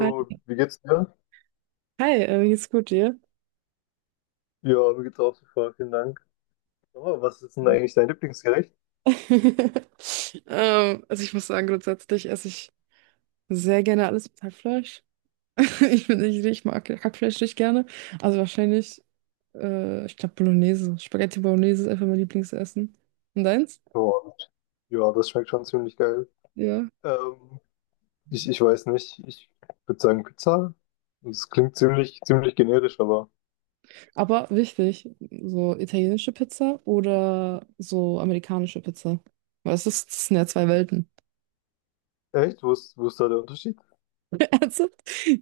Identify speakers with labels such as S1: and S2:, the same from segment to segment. S1: Hi,
S2: wie geht's dir?
S1: wie geht's gut dir?
S2: Ja, mir geht's auch super, vielen Dank. Oh, was ist denn eigentlich dein Lieblingsgericht?
S1: Also ich muss sagen, grundsätzlich esse ich sehr gerne alles mit Hackfleisch. Ich mag Hackfleisch nicht gerne. Also wahrscheinlich, ich glaube Bolognese. Spaghetti Bolognese ist einfach mein Lieblingsessen. Und deins?
S2: Oh, ja, das schmeckt schon ziemlich geil.
S1: Ja.
S2: Ähm, ich weiß nicht, ich würde sagen Pizza. Das klingt ziemlich generisch, aber
S1: Aber wichtig, so italienische Pizza oder so amerikanische Pizza. Weil es ist, das sind ja zwei Welten.
S2: echt? Wo ist da der Unterschied?
S1: Also,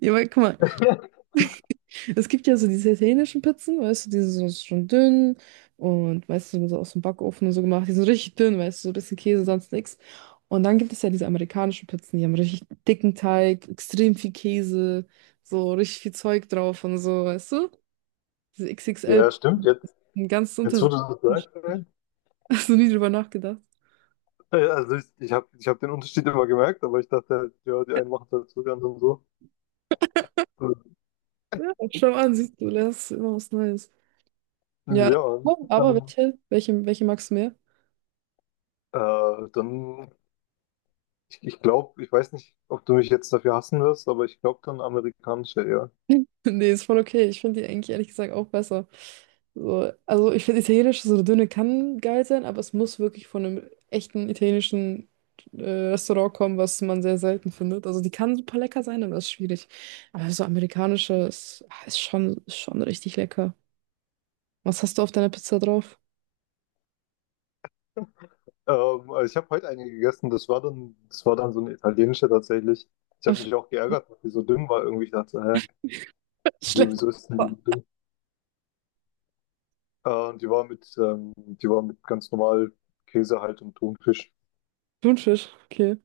S1: ja, weil, guck mal, es gibt ja so diese italienischen Pizzen, weißt du, die sind so schon dünn und meistens sind so aus dem Backofen und so gemacht. Die sind richtig dünn, weißt du, so ein bisschen Käse, sonst nichts. Und dann gibt es ja diese amerikanischen Pizzen, die haben richtig dicken Teig, extrem viel Käse, so richtig viel Zeug drauf und so, weißt du? Diese XXL,
S2: Ja, stimmt, jetzt,
S1: ein ganz
S2: jetzt wo
S1: Unterschied.
S2: du das sagst, ey.
S1: Hast du nie drüber nachgedacht?
S2: Also ich hab den Unterschied immer gemerkt, aber ich dachte halt, ja, die einen machen es halt so ganz und so.
S1: Ja, schau an, siehst du, lernst immer was Neues. Ja,
S2: Ja,
S1: aber
S2: ähm,
S1: welche magst du mehr?
S2: dann ich glaube, ich weiß nicht, ob du mich jetzt dafür hassen wirst, aber ich glaube dann amerikanische, ja.
S1: Nee, ist voll okay. Ich finde die eigentlich ehrlich gesagt auch besser. So, also ich finde Italienisch so eine Dünne kann geil sein, aber es muss wirklich von einem echten italienischen äh, Restaurant kommen, was man sehr selten findet. Also die kann super lecker sein, aber das ist schwierig. Aber so amerikanische ist, ah, ist schon richtig lecker. Was hast du auf deiner Pizza drauf?
S2: Also ich habe heute eine gegessen, das war dann so eine italienische tatsächlich. Ich habe
S1: Ach,
S2: mich auch geärgert, dass die so dünn war irgendwie. Ich dachte, so, hä, wieso
S1: schlecht.
S2: wieso ist denn die so dünn? Und die war mit ganz normal Käse halt und Thunfisch.
S1: Thunfisch, okay.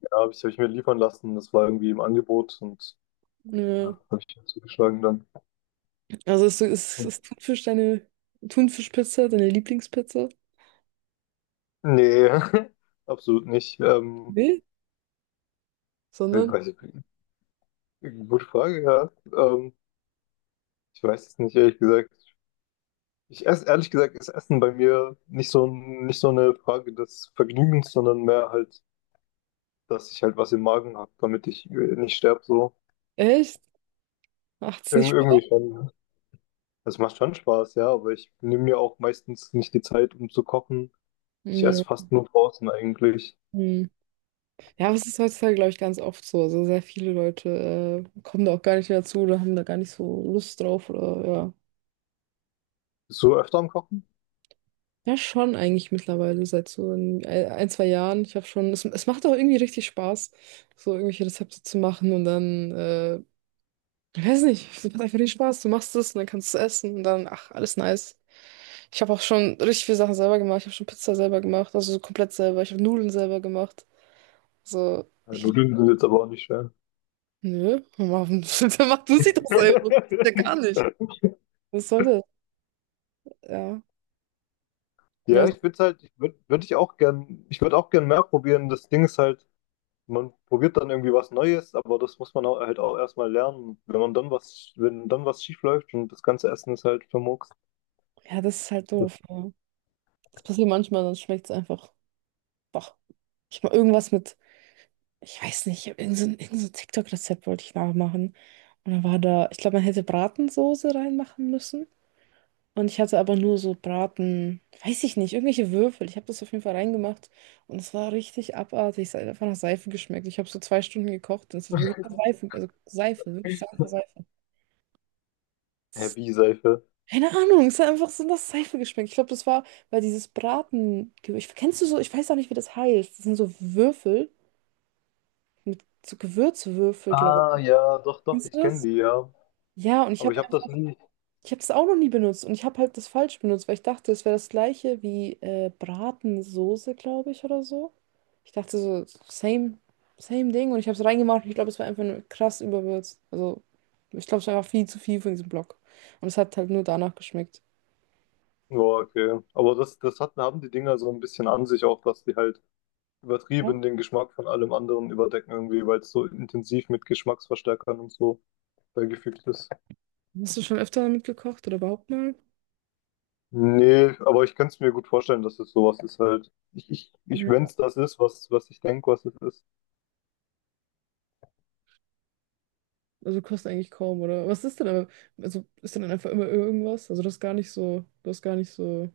S2: Ja, hab ich mir liefern lassen. Das war irgendwie im Angebot und
S1: Ja.
S2: ja, habe ich mir zugeschlagen dann.
S1: Also ist Thunfisch deine Thunfischpizza, deine Lieblingspizza?
S2: Nee, absolut nicht.
S1: Nee.
S2: Ich
S1: Sondern,
S2: weiß nicht. Gute Frage, ja. Ähm, Ich weiß es nicht, ehrlich gesagt. Ich esse, ehrlich gesagt, ist Essen bei mir nicht so, nicht so eine Frage des Vergnügens, sondern mehr halt, dass ich halt was im Magen habe, damit ich nicht sterbe, so.
S1: echt? Macht es nicht Spaß.
S2: Irgendwie schon. Das macht schon Spaß, ja, aber ich nehme mir auch meistens nicht die Zeit, um zu kochen. Ich esse
S1: Mhm.
S2: fast nur draußen eigentlich.
S1: Mhm. Ja, aber es ist heutzutage, glaube ich, ganz oft so. Also sehr viele Leute kommen da auch gar nicht mehr zu oder haben da gar nicht so Lust drauf oder ja.
S2: Bist du öfter am Kochen?
S1: Ja, schon eigentlich mittlerweile seit so ein zwei Jahren. Ich habe schon, es macht auch irgendwie richtig Spaß, so irgendwelche Rezepte zu machen und dann, ich weiß nicht, es macht einfach den Spaß. Du machst es und dann kannst du es essen und dann, ach, alles nice. Ich habe auch schon richtig viele Sachen selber gemacht. Ich habe schon Pizza selber gemacht, also so komplett selber. Ich habe Nudeln selber gemacht. So,
S2: Ja,
S1: ich
S2: Nudeln sind jetzt aber auch nicht schwer.
S1: nö, warum macht du sie doch selber? Ja, gar nicht. Was soll das? Ja. Ja,
S2: Ja,
S1: so-
S2: ich würde halt, ich würde, würde ich auch gern, ich würde auch gern mehr probieren. Das Ding ist halt, man probiert dann irgendwie was Neues, aber das muss man auch, halt auch erstmal lernen. Wenn man dann was, wenn dann was schief läuft und das ganze Essen ist halt vermurkst.
S1: ja, das ist halt doof. Ja. Das passiert manchmal, dann schmeckt es einfach. Doch. Ich mal irgendwas mit, ich weiß nicht, ich habe irgend so ein TikTok-Rezept wollte ich nachmachen. Und dann war da, ich glaube, man hätte Bratensoße reinmachen müssen. Und ich hatte aber nur so Braten, weiß ich nicht, irgendwelche Würfel. Ich habe das auf jeden Fall reingemacht. Und es war richtig abartig. Es hat einfach nach Seife geschmeckt. Ich habe so zwei Stunden gekocht. Und es hat wirklich nach Seife, also Seife, wirklich Seife.
S2: Heavy Seife.
S1: Keine Ahnung, es hat einfach so nach Seife geschmeckt. Ich glaube, das war, weil dieses Braten. Ich, kennst du so, ich weiß auch nicht, wie das heißt. Das sind so Würfel mit so Gewürzwürfel, glaube
S2: Ah
S1: ich.
S2: ja, doch, doch,
S1: Kennst du
S2: ich kenne
S1: das?
S2: die, ja.
S1: Ja, und ich
S2: Aber ich
S1: habe
S2: habe
S1: einfach,
S2: das nie.
S1: ich habe das auch noch nie benutzt und ich habe halt das falsch benutzt, weil ich dachte, es wäre das gleiche wie Bratensoße, glaube ich, oder so. Ich dachte so, same, same Ding und ich habe es reingemacht und ich glaube, es war einfach nur krass überwürzt. Also, ich glaube, es war einfach viel zu viel für diesen Block. Und es hat halt nur danach geschmeckt.
S2: Ja, okay. Aber das, das hat, haben die Dinger so ein bisschen an sich auch, dass die halt übertrieben den Geschmack von allem anderen überdecken irgendwie, weil es so intensiv mit Geschmacksverstärkern und so beigefügt ist.
S1: Hast du schon öfter damit gekocht oder überhaupt mal?
S2: Nee, aber ich kann es mir gut vorstellen, dass es sowas ist halt. Ich
S1: Nö.
S2: wenn es das ist, was, was ich denke, was es ist.
S1: Also du eigentlich kaum, oder? Was ist denn aber, also ist denn einfach immer irgendwas? Also das ist gar nicht so,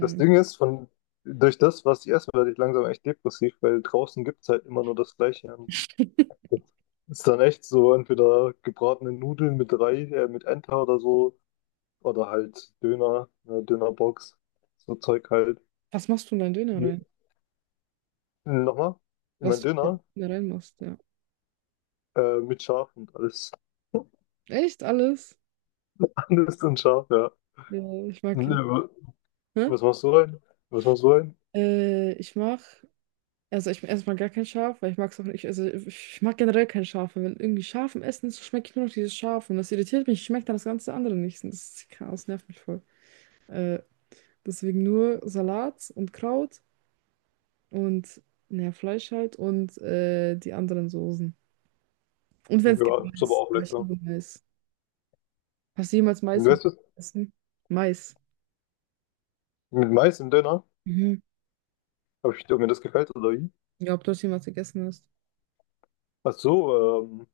S2: Das Ding ist, von, durch das, was ich esse, werde ich langsam echt depressiv, weil draußen gibt es halt immer nur das Gleiche. Und das ist dann echt so, entweder gebratene Nudeln mit mit Enter oder so, oder halt Döner, eine Dönerbox, so Zeug halt.
S1: Was machst du in deinen Döner rein?
S2: Ja. Nochmal, ich
S1: Was
S2: mein
S1: du in deinen
S2: Döner,
S1: Döner reinmachst, ja.
S2: mit Schaf und alles,
S1: Echt alles?
S2: alles und Schaf, ja.
S1: Ja, ich mag
S2: Ne,
S1: ihn.
S2: wa-
S1: Hä?
S2: Was machst du rein? Was machst du rein?
S1: Ich mag, also ich erstmal gar kein Schaf, weil ich mag es auch nicht, also ich mag generell kein Schaf, weil wenn irgendwie Schaf im Essen ist, schmecke ich nur noch dieses Schaf und das irritiert mich, schmeckt dann das ganze andere nicht. Und das ist Chaos, nervt mich voll. Äh, Deswegen nur Salat und Kraut und naja, Fleisch halt und die anderen Soßen. Und wenn es gibt
S2: Ja, ist aber
S1: Mais.
S2: auch
S1: Ah, ich
S2: lecker.
S1: liebe Mais. Hast du jemals
S2: Und
S1: Mais
S2: weißt du,
S1: gegessen? Mais.
S2: mit Mais im Döner,
S1: Mhm.
S2: habe ich, ob mir das gefällt oder wie?
S1: Ja, ob du das jemals gegessen hast.
S2: Ach so,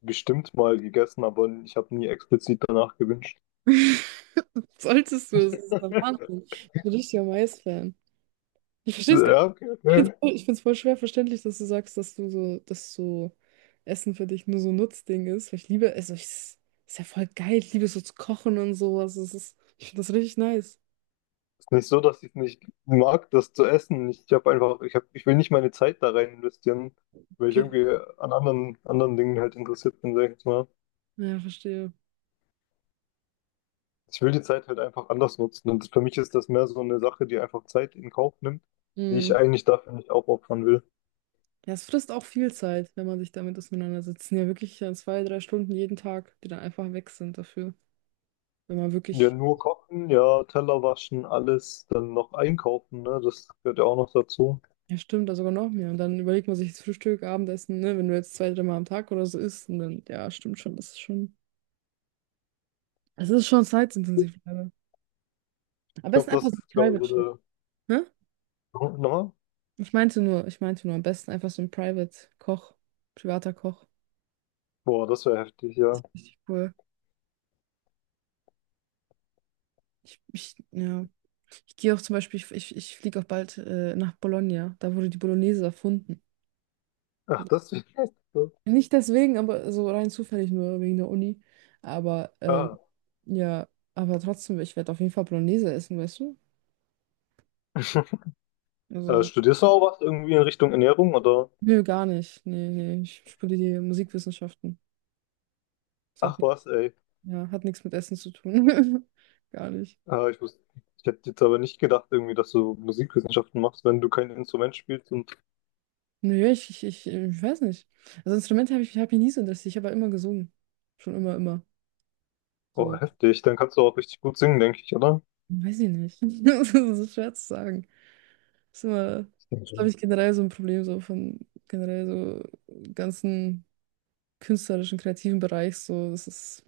S2: bestimmt mal gegessen, aber ich habe nie explizit danach gewünscht.
S1: Solltest du, es ist der Wahnsinn. Ich bin richtiger Mais-Fan. Ich
S2: So,
S1: verstehe es gar nicht.
S2: ja, okay,
S1: Ich finde
S2: okay.
S1: es voll, ich find's voll schwer verständlich, dass du sagst, dass du so, dass so Essen für dich nur so ein Nutzding ist. Weil ich liebe, also ich, es ist ja voll geil. Ich liebe es so zu kochen und sowas. Es ist, ich finde das richtig nice.
S2: Ist nicht so, dass ich nicht mag, das zu essen. Ich habe einfach, ich will nicht meine Zeit da rein investieren, weil ich
S1: Okay.
S2: irgendwie an anderen Dingen halt interessiert bin, sag ich jetzt mal.
S1: Ja, verstehe.
S2: Ich will die Zeit halt einfach anders nutzen. Und für mich ist das mehr so eine Sache, die einfach Zeit in Kauf nimmt, die ich
S1: Mhm.
S2: eigentlich dafür nicht aufopfern will.
S1: Ja, es frisst auch viel Zeit, wenn man sich damit auseinandersetzt. Es sind ja wirklich ja, zwei, drei Stunden jeden Tag, die dann einfach weg sind dafür. Wenn man
S2: Ja,
S1: wirklich,
S2: nur kochen, ja, Teller waschen, alles, dann noch einkaufen, ne? Das gehört ja auch noch dazu.
S1: ja stimmt, da sogar noch mehr. Und dann überlegt man sich das Frühstück, Abendessen, ne, wenn du jetzt zwei, dreimal am Tag oder so isst. Und dann, ja, stimmt schon, es ist schon zeitintensiv. Leider. Am
S2: Ich glaube,
S1: besten einfach
S2: das
S1: so ein
S2: ist, glaube ich,
S1: Private
S2: so
S1: Chef,
S2: der.
S1: ne?
S2: Nochmal?
S1: Ich meinte nur, am besten einfach so ein Private Koch, privater Koch.
S2: Boah, das wäre heftig, ja.
S1: Richtig cool. Ja. Ich gehe auch zum Beispiel, ich fliege auch bald nach Bologna. Da wurde die Bolognese erfunden.
S2: Ach, das wäre heftig.
S1: Nicht deswegen, aber so rein zufällig nur wegen der Uni. Aber
S2: Ja.
S1: ja, aber trotzdem, ich werde auf jeden Fall Bolognese essen, weißt du? Also,
S2: Studierst du auch was irgendwie in Richtung Ernährung oder?
S1: nö, gar nicht. Nee, ich studiere Musikwissenschaften. Das hat,
S2: Ach
S1: nix-
S2: was, ey.
S1: ja, hat nichts mit Essen zu tun. Gar nicht.
S2: Äh, ich wusste, ich hätte jetzt aber nicht gedacht irgendwie, dass du Musikwissenschaften machst, wenn du kein Instrument spielst und
S1: Nö, ich weiß nicht. Also Instrumente habe ich, hab ich nie so interessiert. Ich habe aber immer gesungen. Schon immer, immer.
S2: oh,
S1: So.
S2: heftig, dann kannst du auch richtig gut singen, denke ich, oder?
S1: Weiß ich nicht. Das ist schwer zu sagen. Das ist, glaube
S2: Dankeschön.
S1: ich, generell so ein Problem so von generell so ganzen künstlerischen, kreativen Bereich. So, das ist,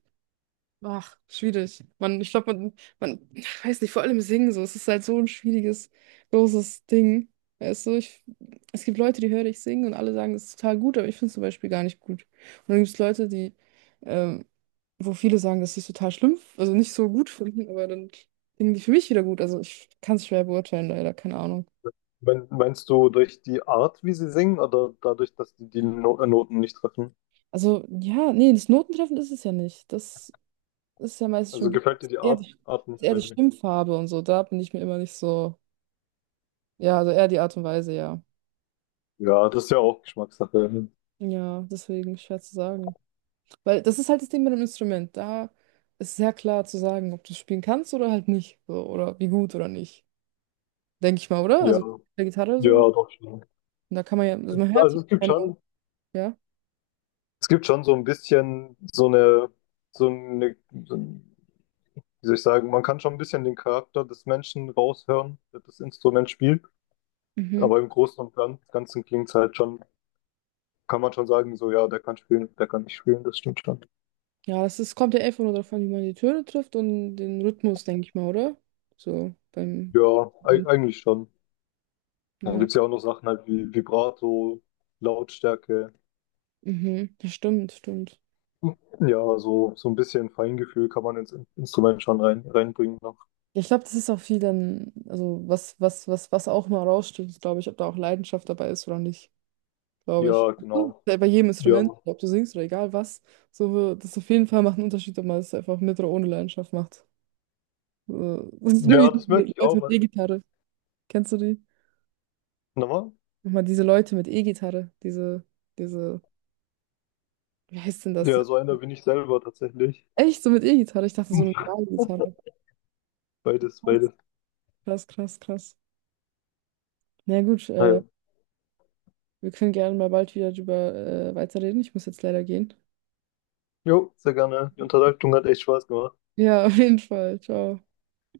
S1: ach, schwierig. Man, man, ich weiß nicht, vor allem singen so. Es ist halt so ein schwieriges, großes Ding. Weißt du, ich, es gibt Leute, die höre ich singen und alle sagen, es ist total gut, aber ich finde es zum Beispiel gar nicht gut. Und dann gibt es Leute, die, ähm, wo viele sagen, dass sie es total schlimm, also nicht so gut finden, aber dann singen die für mich wieder gut. Also ich kann es schwer beurteilen, leider, keine Ahnung.
S2: Meinst du durch die Art, wie sie singen, oder dadurch, dass die die No- Noten nicht treffen?
S1: Also ja, nee, das Notentreffen ist es ja nicht. Das ist ja meistens
S2: Also
S1: schon
S2: gefällt dir die
S1: eher die,
S2: Art nicht?
S1: eher die
S2: Weil
S1: Stimmfarbe und so. Da bin ich mir immer nicht so. Ja, also eher die Art und Weise, ja.
S2: Ja, das ist ja auch Geschmackssache.
S1: Ja, deswegen schwer zu sagen. Weil das ist halt das Ding mit dem Instrument. Da ist sehr klar zu sagen, ob du es spielen kannst oder halt nicht. So, oder wie gut oder nicht. Denke ich mal, oder?
S2: Ja,
S1: Also bei der Gitarre
S2: ja,
S1: so.
S2: doch schon.
S1: Und da kann man ja, also man hört die
S2: Also es gibt
S1: Töne,
S2: schon
S1: ja.
S2: Es gibt schon so ein bisschen so so eine, so ein, wie soll ich sagen, man kann schon ein bisschen den Charakter des Menschen raushören, der das Instrument spielt.
S1: Mhm.
S2: Aber im Großen und Ganzen klingt es halt schon, kann man schon sagen, so ja, der kann spielen, der kann nicht spielen, das stimmt schon.
S1: Ja, das ist, kommt ja einfach nur darauf an, wie man die Töne trifft und den Rhythmus, denke ich mal, oder? So beim.
S2: Ja, eigentlich schon. Dann
S1: Ja.
S2: gibt es ja auch noch Sachen halt wie Vibrato, Lautstärke.
S1: Mhm. Das stimmt.
S2: Ja, so, so ein bisschen Feingefühl kann man ins Instrument schon reinbringen noch.
S1: Ich glaube, das ist auch viel dann, also was auch mal raussticht, ist, glaube ich, ob da auch Leidenschaft dabei ist oder nicht, glaube ich.
S2: Ja,
S1: So,
S2: genau.
S1: bei jedem Instrument,
S2: Ja.
S1: ob du singst oder egal was, so, das auf jeden Fall macht einen Unterschied, ob man es einfach mit oder ohne Leidenschaft macht. So, das ist wie
S2: Ja, das merke
S1: diese
S2: ich
S1: Leute
S2: auch.
S1: mit E-Gitarre. Kennst du die?
S2: Nochmal?
S1: Nochmal diese Leute mit E-Gitarre, diese, wie heißt denn das?
S2: Ja, so einer bin ich selber tatsächlich.
S1: Echt, so mit E-Gitarre? Ich dachte, so eine normale Gitarre.
S2: Beides,
S1: Krass,
S2: beides.
S1: krass. Na gut,
S2: Naja.
S1: wir können gerne mal bald wieder drüber weiterreden. Ich muss jetzt leider gehen.
S2: Jo, sehr gerne. Die Unterhaltung hat echt Spaß gemacht.
S1: Ja, auf jeden Fall. Ciao.